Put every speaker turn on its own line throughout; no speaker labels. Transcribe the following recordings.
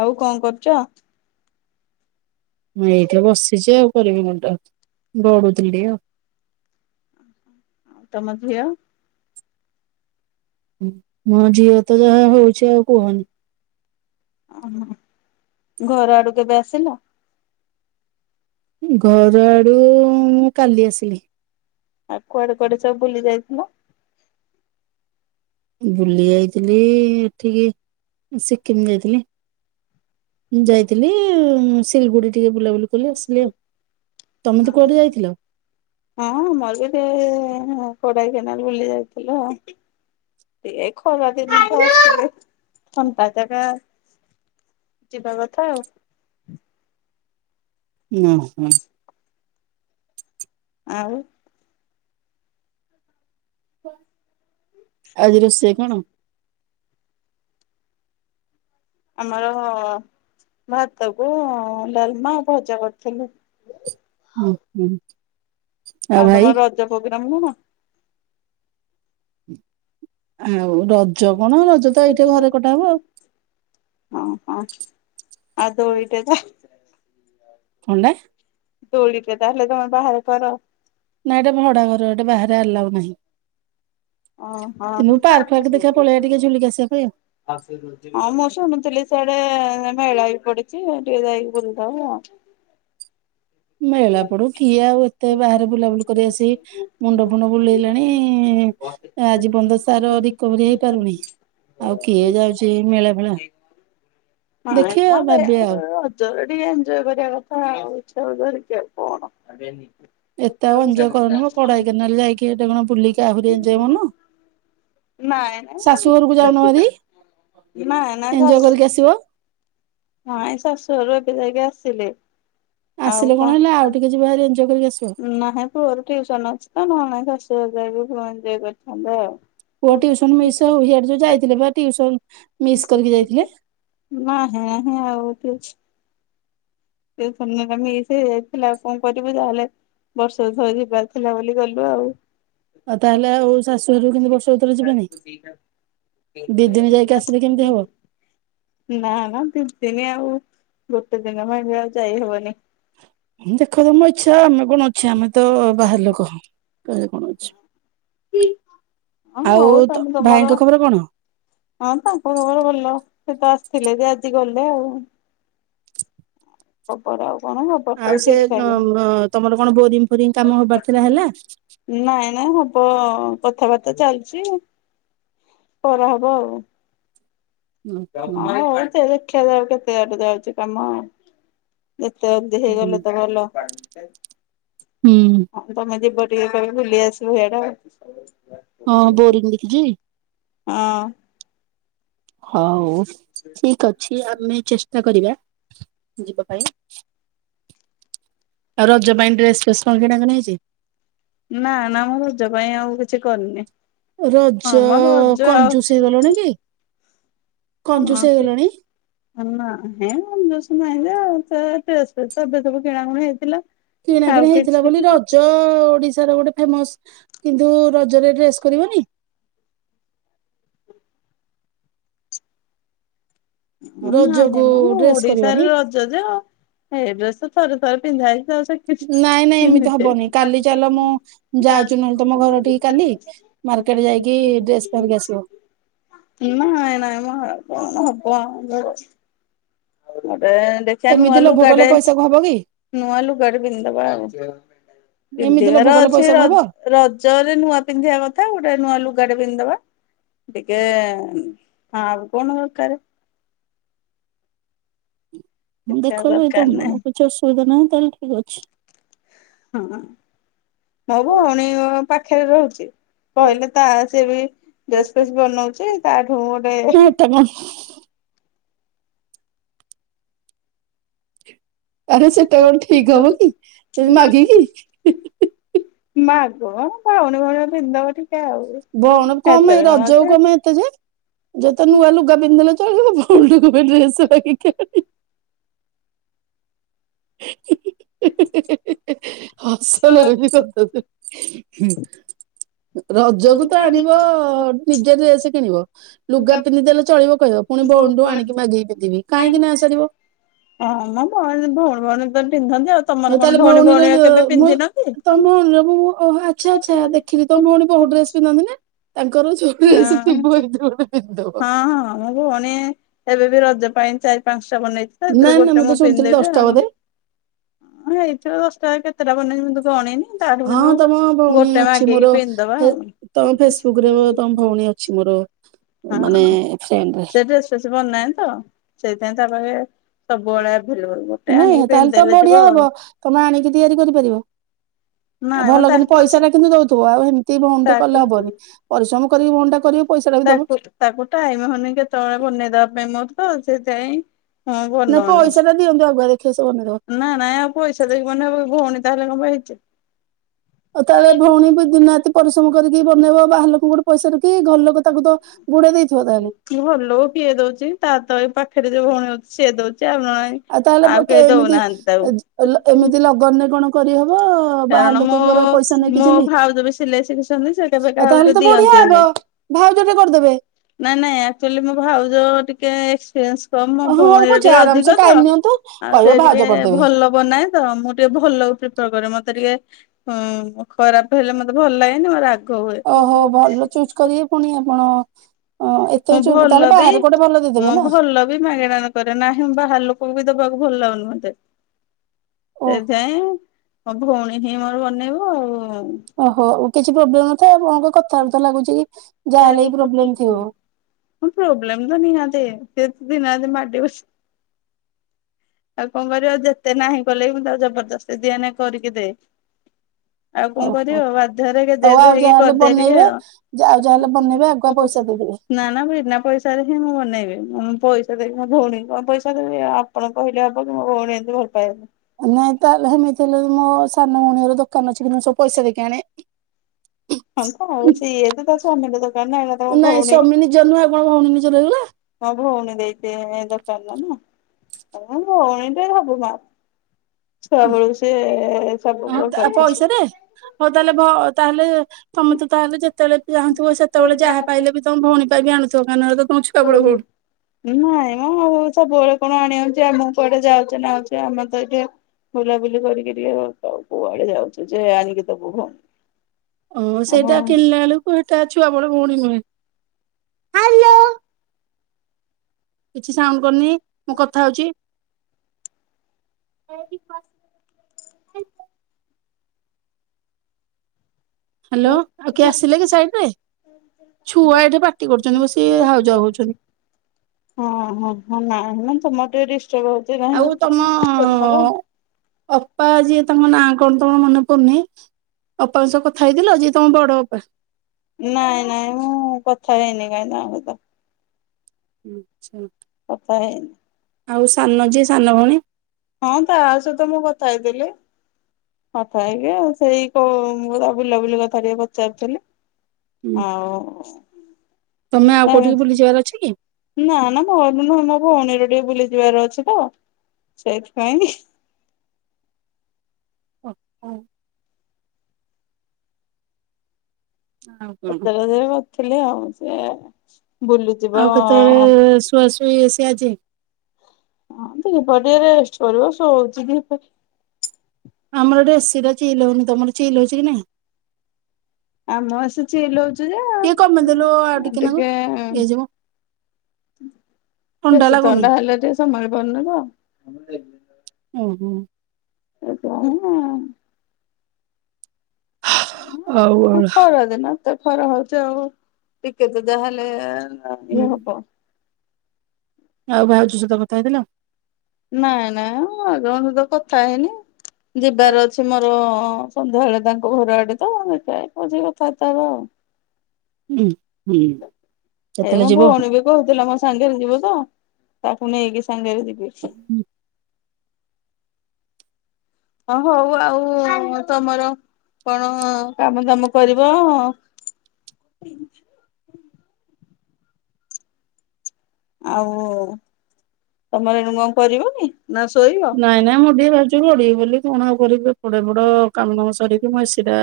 ଆଉ କଣ କରୁଛ।
ମୁଁ ଏଇଟ ବସିଛି ଆଉ। ପରେରେ ବି ମୁଣ୍ଡା ଗଡୁ ତିଲିତିକେ ।
ସମଝଇଆ।
ହୁଁ ମଁ ଝିଅ ତ ଯାହା ହଉଛି ଆଉ କୁହନି।
ଓ ହଁ ଘର ଆଡୁ କେବେ ଆସିଲ?
ଘର ଆଡୁ ମୁଁ କାଲି ଆସିଲି।
ଆଉ କୁଆଡେ କୁଆଡେ ସବୁ ବୁଲି ଯାଇଥିଲ?
ବୁଲି ଯାଇଥିଲି ଏଠିକି ସିକିମି ଯାଇଥିଲି। ଯାଇଥିଲି ସିଲିଗୁଡି ଟିକେ ବୁଲାବୁଲି କଲି ଆସିଲି ଆଉ। ତମେ ତ କୁଆଡେ ଯାଇଥିଲ।
ହଁ [inaudible] ବି ଟିକେ କଡାଇ କେନାଲ ବୁଲି ଯାଇଥିଲ ଟିକେ ଖରା ଦିନ ତ ଆ ଥଣ୍ଟା ଜାଗା ଯିବା କଥା ଆଉ
ହୁଁ ହୁଁ। [inaudible]
ଆଉ
[inaudible] ଆଜି ରୋଷେଇ କଣ?
ଆମର ଭାତ କୁ ଡାଲମା ଭଜା କରିଥିଲୁ।
ଓ ହୋ।
ଆଉ ତମର ରଜ ପ୍ରୋଗ୍ରାମ ନୁହ
ହୁଁ। ଆଉ ରଜ କଣ ରଜ ତ ଏଇଠି ଘରେ କଟା ହବ ଆଉ
ଓହୋ ଆଉ ତୋ [inaudible]
କଣ ଟା
ଦୋଳି ଟେ ତାହେଲେ ତମର ବାହାରେ କର।
ନା ଏଟା ଭଡା ଘର ଏଟେ ବାହାରେ ଆଲାଉ ନାହିଁ। କିନ୍ତୁ ପାର୍କ ଫାର୍କ ଦେଖିଆ ପଳେଇବା ଟିକେ ଝୁଲିକି ଆସିବା ପାଇଁ।
ଓହୋଁ ମୁଁ ଶୁଣୁଥିଲି ସେଆଡେ ମେଳା ବି ପଡୁଛି ଟିକେ ଯାଇକି ହଁ ମ ରଜରେ
[inaudible]
ଟିକେ ଇଞ୍ଜୟ କରିବା କଥା [inaudible]
ଏତେ ଆଉ ଏଞ୍ଜୟ କରନି ମ କଡାଇକାନାଲ ଯାଇକି ହେଟି
ନାଇଁ
କଣ ବୁଲିକି ଆହୁରି ଏଞ୍ଜୟ କରୁନ
ନାଇଁ
ଶାଶୁ ଘରକୁ ଯାଉନ ଭାରି
ନାଇଁ
ଏଞ୍ଜୟ କରିକି ଆସିବ
ଶାଶୁଘର [inaudible] ଆସିଲେ
ଆସିଲେ
ଆଉ
କଣ ହେଲା ଆଉ ଟିକେ ଯିବ ଭାରି ଏଞ୍ଜୟ କରିକି ଆସିବ
ନାହିଁ ପୁଅର ଟିଉସନ ଅଛି ତ [inaudible] [inaudible]
ପୁଅ ଟିଉସନ ମିସ୍ ହଉ ହିଆଡେ ଯୋଉ ଯାଇଥିଲେ ବା ଟିଉସନ ମିସ୍ କରିକି ଯାଇଥିଲେ
ନାହିଁ ନାହିଁ [inaudible] [inaudible] ସେ ଯାଇଥିଲା ଆଉ କଣ କରିବୁ ଯାହେଲେ ବର୍ଷ ବର୍ଷ ଯିବାର ଥିଲା ବୋଲି ଗଲୁ ଆଉ।
ଆଉ ତାହେଲେ ଆଉ ଶାଶୁ ଘର କିନ୍ତୁ ବର୍ଷ ଭିତରେ ଯିବେନି ଦି ଦିନ ଯାଇକି ଆସିଲେ କେମିତି ହବ। [inaudible]
ନା ନା ଦି ଦିନି ଆଉ ଗୋଟେ ଦିନ ମହଙ୍ଗଉ ଯାଇ ହବନି।
ଦେଖୁନୁ ତମ ଇଚଛା ଆମେ କଣ ଅଛେ ଆମେ ତ ବାହାର ଲୋକ କହେ କଣ ଅ
[inaudible] ହଁ
ଆଉ
ହଉ
ତ
ତମେ ତମର
ଭାଇଙ୍କ ଖବର
ହଁ
କଣ?
ତାଙ୍କ ଖବର ଭଲ ସେ ତ ଆସିଥିଲେ ଯେ ଆଜି ଗଲେ ଆଉ। [inaudible] [unintelligible] ଆଉ କଣ ଖବର
ଆଉ
ସବୁ
ସେ
ଠିକ ଠାକ।
ତମର କଣ ବୋରିଙ୍ଗି ଫୋରିଙ୍ଗି କାମ ହବାର ଥିଲା ହେଲା?
ହଁ କଥାବାର୍ତ୍ତା ଚାଲିଚି [inaudible] କର ହବ ଆଉ।
ହୁଁ
ହଁ ହୋଉ [unintelligible] କେତେ [unintelligible] କାମ। [inaudible] ଯେତେ ଅଲଦି ହେଇଗଲେ ତ ଭଲ ଆଉ [inaudible] ତମେ ଯିବ [unintelligible] ଭୁଲି ଆସିବୁ ଇଆଡେ
ହଁ [unintelligible]
ହଁ।
ହଉ ଠିକ ଅଛି, ଆମେ ଚେଷ୍ଟା କରିବା ଯିବା ପାଇଁ। [inaudible] ଆଉ ରଜ ପାଇଁ ଡ୍ରେସ ଫେସ କଣ କିଣା କିିଣା ହେଇଚି?
ନା ନା ମ ରଜ ପାଇଁ ଆଉ କିଛି କରିନି। ହଁ
ରଜ
ମ
କଞଜୁସ ହେଇଗଲନିକି?
[unintelligible] ତେର ତ ଏବେ ସବୁ କିଣାକୁଣା ହେଇଥିଲା। ଆଉ
କିଣାକିଣି
କିଛି
ହେଇଥିଲା
ନାହିଁ
ବୋଲି ରଜ ଓଡିଶାର ଗୋଟେ ଫେମସ କିନ୍ତୁ ରଜରେ ଡ୍ରେସ୍ କରିବନି?
ନହିଁ
ରଜକୁ
ମୁଁ
ଡ୍ରେସ କରିବନି
ଓଡିଶାରେ ରଜ ଯେ ସେଇ ଡ୍ରେସ ଥରେ ଥରେ ପିନ୍ଧାଉ [inaudible]
ନାଇଁ ନାଇଁ ଏମିତି ହବନି କାଲି ଚାଲ ମୁଁ ଯାଉଛୁ ନହେଲେ ତମ ଘର ଠିକି କାଲି ମାର୍କେଟ ଯାଇକି ଡ୍ରେସ ଧରିକି ଆସିବ
ନାଇଁ ନାଇଁ ହେରା ହଁ। [inaudible] ଦେଖିବା ନୂଆ
ଏମିତି ଲୋଭ କଲେ
ଲୁଗାଟେ
ପଇସାକୁ ହବ କି?
ନୂଆ ଲୁଗାଟେ ପିନ୍ଧବା
ଏମିତି
ପିନ୍ଧିବାର
ଲୋଭ କଲେ
ଅଛି
ପଇସାକୁ ହବ?
ରଜରେ ନୂଆ ପିନ୍ଧିବା କଥା ଗୋଟେ ନୂଆ ଲୁ ଗାଡ ପିନ୍ଧବା ଟିକେ ହଁ ଆଉ କଣ ଦରକାର କିଛି ଆଉ
[inaudible] ଏଇତ
ଦରକାର
ମନ
ନାହିଁ
କିଛି ଅସୁବିଧା ନାହିଁ। ତାହଲେ ଠିକ ଅଛି। [inaudible]
ହଁ ହବୁ ଆଉଣି ପା ଖେ ରହୁଚି କହିଲେ ତା ସି ବି ଡ୍ରେସ ଫେସ୍ ବନଉଚି ତାଠୁ ଗୋଟେ
ନା ଏଟା କଣ ଆରେ ସେଟା କଣ ଠିକ ହବ କି ସେ ମାଗ କି
କଁ ଭଉଣ ଭଉଣିନ୍ଦବା।
ବଉଣ କମ ରଜକୁ କମା ଏତେ ଯେ ଯତେ ନୁଆ ଲୁଗ ପିନ୍ଧିଲ ଚ ବଉଣୁ ଡ୍ରେସକ [unintelligible] ହସନରେ ସବ ହୁଁ। ରଜକୁ ତ ଆଣିବ ନିଜେ ଡେସ କିଣିବ ଲୁଗା ପିନ୍ଧିଦେଲେ ଚଳିବ କହିବ ପୁଣି ବଉଣୁ ଆଣିକି ମାଗିକି ପିନ୍ଧିବି କାହିଁକି ନା ସାରିବ।
େ ତ ପିନ୍ଧନ୍ତି। ଆଉ ତମର
ହଉ
କଣ
ତାହେଲେ
ଭଉଣୀ
ଭଉଣୀର
ଭଉଣୀ କେବେ
ମୁଁ
ପିନ୍ଧିନ କି?
ତମ ଭଉଣୀର ମୁ ଆଚ୍ଛା ଆଚ୍ଛା ଦେଖିଲି ତମ ଭଉଣୀ ସ ଡ୍ରେସ ପିନ୍ଧନ୍ତି ନା ତାଙ୍କର ସଉ ଡ୍ରେସ ଥିବ ଏ
ହଁ।
ଗୋଟେ ପିନ୍ଧ
ହଁ ପ ଚାରି ପାଞ୍ଚ ବେଇଛି ତାରୁ ଗୋଟେ ମୁଁ
ଶୁଣିଥିଲି
ପିନ୍ଧେବି
ଦଶଟା
ଆଉ।
ବୋଧେ
ଦଶ ଟା କେତଟା ବନେ ଯେମି
ହଁ ତମ ଭଉଣୀ ଅଛି
ମାଗିକି
ମୋର
ପିନ୍ଧିଦବା ଆଉ।
ତମ ଫେସବୁକ ରେ ମୋ ତମ ଭଉଣୀ ଅଛି ମୋର
ହଁ
ମାନେ ଫ୍ରେଣ୍ଡରେ।
ସେଟ ସେ ବନ ନାହିଁ ତ ସେ ସେନ୍ତା ଭ
ନାଇଁ ତାହେଲେ ତ
ଯିବ
ବଢିଆ
ଆଉ
ହବ ତମେ ଆଣିକି ତିଆରି କରିପାରିବ! ଆ
ନାଇଁ ମ
ଭଲ
ତା
କିନ୍ତୁ ପଇସା ଟା କିନ୍ତୁ ଦଉଥିବ ଆଉ ଏମିତି ଭଉଣ ଟେ କଲେ
ତାକୁ
ହବନି ପରିଶ୍ରମ କରିକି ଭଉଣ ଟା କରିବ? ପଇସା ଟା ବି ଦବ
ତାକୁ ତାକୁ ଟାଇମ ହଉନି କେତେବେଳେ ବନେଇଦବା ପାଇଁ ମୋ ହଁ ସେଥିାଇଁ ହଁ
ନାଇଁ
ବନଉନି
ପଇସା ଟା ଦିଅନ୍ତୁ ଆଗୁଆ ଦେଖିବେ ସେ ବନେଇଦବ
ନା ନାଇଁ ଆଉ ପଇସା ଦେଇକି ମନେବ ଭଉଣୀ ତାହେଲେ କଣ ହେଇ [unintelligible]
ଆଉ ତାହେଲେ ଭଉଣୀ ବି ଦିନ ରାତି ପଶ୍ରମ କରିକି ବନେଇବ ବାହାର ଲୋକଙ୍କୁ ଗୋଟେ ପଇସା ରିକି ଘରଲୋକ?
ଭଲ ପିଆଇ ଦଉଛି ତା ତହ ପାଖ ସେଠରେ ଯୋଉୀ ଅ ସିଏ ଦଉଛି। ଆଉ ନହେଲେ
ଆଉ ତାହେଲେେ
କେହି
ଏମିତି
ଦଉନାହାନ୍ତି ତାକୁ।
ଏମିତି ଲଗନରେ କଣ କରିହବ। ବାହାର
କାରଣ ମଁ
ଲୋକଙ୍କର ପଇସା ନେଇକି
ମୋ
ଯେମିତି
ଭାଉଜବେ ସିଲେଇ ଶିଖିଛନ୍ତି ସେ କେବେ
ଆଉ ତାହେଲେ
କାହାକୁ
ତ ବଢିଆ ହବ
ଦିଅନ୍ତିନି
ଭାଉଜଟେ କରିଦେବେ
ନାଇଁ ନାଇଁ ଆଚୁଲି ମୋ ଭାଉଜଉ ଟିକେ କେ ଏକ୍ସପିରିନ୍ସ ହ ମୋ
ହଁ ହଉ
ଭଉଣୀରେ
ପଛେ
ଟିକେ
ଆରାମସେ
ଅଧିକ ତ
ଟାଇମ ନିଅନ୍ତୁ
ଆଉ
କହିବ
ସେ
ଭାଉଜ
ଟିକେ
କରିଦେବେ
ଭଲ ବନାଏ ତ ମୁଁ ଟିକେ ଭଲ ପ୍ରିଫର କରେ ମତେ। ତାର ଟିକେ ହୁଁ ଖରାପ ହେଲେ ମତେ ଭଲ ଲାଗେ [unintelligible] [unintelligible] ହୁଏ
ଓହୋ ଭଲ ଚୁଜ୍ କରିବେ ପୁଣି ଆପଣ ଏତେ
ମୁଁ
ଚୁ ତାହେଲେ
ଭଲ ବି
ବାହାରେ ଗୋଟେ ଭଲ ଦେଇଦେବେ
ମୁଁ
ନା
ଭଲ ବି ମାଗେଣାରେ କରେ ନାହିଁ ବାହାର ଲୋକ [unintelligible] ଦେବାକୁ ଭଲ ଲାଗୁନି ମତେ। ଏ
ଓହୋ।
ଯାଏଁ ଭଉଣୀ ହିଁ ମୋର ବନେଇବ ଆଉ
ଓହୋ ଉ କିଛି ପ୍ରୋବ୍ଲେମ ନଥାଏ ଆପଣଙ୍କୁ କଥାବାର୍ତ୍ତା ଲାଗୁଛି କି ଯାହା ହେଲେ ବି ପ୍ରୋବ୍ଲେମ ଥିବ।
ପ୍ରୋବ୍ଲେମ ତ ନିହାତି ସେ ଦିନାତି ମାଡିିବସି ଆଉ କଣ କରିବ ଯେତେ ନାହିଁ କଲେ ବି ମୁଁ ତାକୁ ଜବରଦସ୍ତି ଦିଏ ନେ କରିକି ଦେ। ଆଉ କଣ
ଓହୋ
କରିବ ବାଧ୍ୟରେ ଗେଜେ
ହଉ
ଜେଜେ
ଆଉ
ହେଇକି
ଯାହାହେଲେ
କର
ବନେଇବେ ଆଉ ଯାହାହେଲେ ବନେଇବେ ଆଗୁଆ ପଇସା ଦେଇ ଦେବି।
ତା ପଇସାରେ ହିଁ ମୁଁ ବନେଇବି ମୁଁ ପଇସା ଦେବି ମୋ ଭଉଣୀ କୁ କଣ ପଇସା ଦେବି ଆପଣ କହିଲେ ହବ କି ମୋ ଭଉଣୀ ଏମିତି ଭଲ ପାଇବନି।
ନାଇଁ ତାହେଲେ ହେମିତି ହେଲେ ବି ମୋ ସାନ ଭଉଣୀ ର ଦୋକ୍ କାନ ଅଛି ମୁଁ ସବୁ ପଇସା ଦେଇକି ଆଣେ।
ଆଉ ତ ହଉ ସିଏ ତ ତା ସ୍ୱାମୀ ର ଦୋକନ ରୁ ଆଣିଲା ତମ
ନାଇଁ
ଭଉଣୀ
ସ୍ୱାମୀ ନିଜର ନୁହେଁ ଆଉ କଣ ଭଉଣୀ ନିଜର ହେଇଗଲା
ତା ଭଉଣୀ ଦେଇଥିବେ ଦୋକାନରେ ନା ତମ ଭଉଣୀ ପାଇଁ ସବୁ ମାଫ। ସବୁ
ହଁ [unintelligible] ପଇସା
କରିଛି।
ରେ ହଉ ତାହେଲେ ଭ ତାହେଲେ ତମେ ତ ତାହେଲେ ଯେତେବେଳେ ଚାହୁଁଥିବ ସେତେବେଳେ ଯାହା ପାଇଲେ ବି ତମେ ଭଉଣୀ ପାଇଁ ବି ଆଣୁଥିବ କାହିଁନା ତ ତମ ଛୁଆବେଳ ଭଉଣୀ।
ହଁ ଯେ ମୁଁ କୁଆଡେ ଯାଉଛି ନାଁ ଆଉଛି ଆମେ ତ ଏଇଠି ବୁଲାବୁଲି କରିକି ଟିକେ ଆ କୁଆଡେ ଯାଉଛୁ ଯେ ଆଣିକି ଦବ ଭଉଣୀ?
ଓ
ହଁ
ସେଇଟା କିଣିଲା ବେଳକୁ ହେ଼ଇଟା ଛୁଆ ମୋର ଭଉଣୀ ନୁହେଁ। ହାଲୋ କିଛି ସାଉଣ୍ଡ କରିନି ମୁଁ କଥା ହଉଚି। ହ୍ୟାଲୋ ଆଉ କିଏ ଆସିଲେ
ହଁ
କି ସାଇଡ ରେ
ହଁ
ଛୁଆ ଏଠି ପାଟି କରୁଛନ୍ତି
ହଁ
ବସି ହାଉ ଯାଉ ହଉଛନ୍ତି।
ନା ନାଇଁ। ସମେ
ଆଉ ତମ ଅପା ଯିଏ ତାଙ୍କ ନାଁ କଣ? ଙ୍କ ମନେ ପଡୁନାହିଁ। ଅପା?
ନାଇଁ ନାଇଁ ମୁଁ କଥ ଖରେନି କାଇଁ ନା ତ
ଆଛା। ଆଉ ସାନ ଯେ ସାନ ଭଉଣୀ
ହଁ ତା ସହିତ ମୁଁ କଥାେଇଥିଲି କଥା ହେଇକି ଆଉ ସେଇ କ ମୁ ତା ବୁଲାବୁଲି କଥା ଟିକେ ପଚାରଥିଲି। ଆ
ତମେ ଆଉ କୋଉଠିକି ବୁଲିଯିବାର ଅଛି କି?
ନା ନା ଭ ଭନ ର ବୁଲି ଯିବାର ଅଛି ତ। ସେତ
ଓ ହ ଆଉ କଣ
ପତର ହଜାର କରିଥିଲେ ଆଉ। ସେ ବୁଲିଯିବ
ଆଉ କେତେବେଳେ ଶୁଆ ସେ ଆଜି
ହଁ, ଦ୍ୱିପହରେ ରେଷ୍ଟ କରିବ ଶୋଉଛି ।
ଆମର ଟିକେ ଏସିଟା ଚିଲ୍ଲ ହଉନି। ତମର ଚିଲ୍ଳ ହଉଛି କି ନାଇଁ?
ଆ ମୁଁ ଆସୁଛି
ଟିକେ କମେଇଦେଲୁ ଆଉ
।
ନାକୁ
ଟିକେ
ହେଇଯିବ
ବେଶୀ ଥଣ୍ଡା ହେଲେ ଟିକେ ସମ୍ଭାଳି ପାରୁନି ତ ।
ହୁଁ।
ଏ
ଆଉ କଣ?
ଖରାଦିନ ତ ଖରା ହଉଛି ଆଉ ଟିକେ ତ ଯାହାହେଲେ ହ
ହୁଁ
ଏଇ ହବ।
ଆଉ ଭାଉଜ ସହିତ କଥା ହେଇଥିଲ?
ନାଇଁ ନାଇଁ ଭାଉଜଙ୍କ ସହିତ କଥା ହେଇନି ଯିବାର ଅଛି ମୋର ହଁ ସନ୍ଧ୍ୟାବେଳେ ତାଙ୍କ ଘର ଆଡେ ତ ଦେଖ କହୁଛି କଥା ବାର୍ତ୍ତା ହବା ଆଉ।
ହୁଁ। ହୁଁ
ଏଇ
କେତେବେଳେ
ମୋ
ଯିବ?
ଭଉଣୀ ବି କହୁଥିଲା ମୋ ସାଙ୍ଗରେ ଯିବ ତ ତାକୁ ନେଇକି ସାଙ୍ଗରେ ଯିବି। ହ ହଉ ଆଉ ତମର କଣ କାମ ଦାମ କରିବ ଆଉ ତମେ ରେଣୁଙ୍କୁ ଆଉ କରିବନି?
ନାଇଁ ନାଇଁ ମୁଁ ଟିକେ ଗଡିବି ବୋଲି କଣ ଆଉ କରିବ ବଡ ବଡ କାମ ଦା ମ ସରିକି ମୁଁ ଏଟା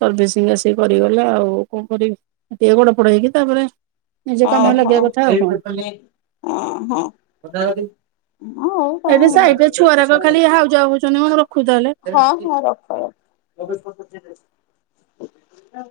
ସର୍ଭିସିଂ ଆସିକି କର ଆଉ କଣ କରିବି। ଟିକେ ଗଡପଡ଼ ହେଇକି ତାପରେ ନିଜ କାମରେ ଲାଗିବା କଥା ଆଉ
ଓହୋ,
କଣ।
ହଉ। ହ
ଏଠି
-ହଁ
ସାଇଡରେ ଛୁଆରାକ ଖାଲି
ହଁ
ହାଉଯାଉ ହଉଛନ୍ତି ମୁଁ ରଖୁଛି ତାହେଲେ।
-ରଖ ରଖ ହଁ [inaudible]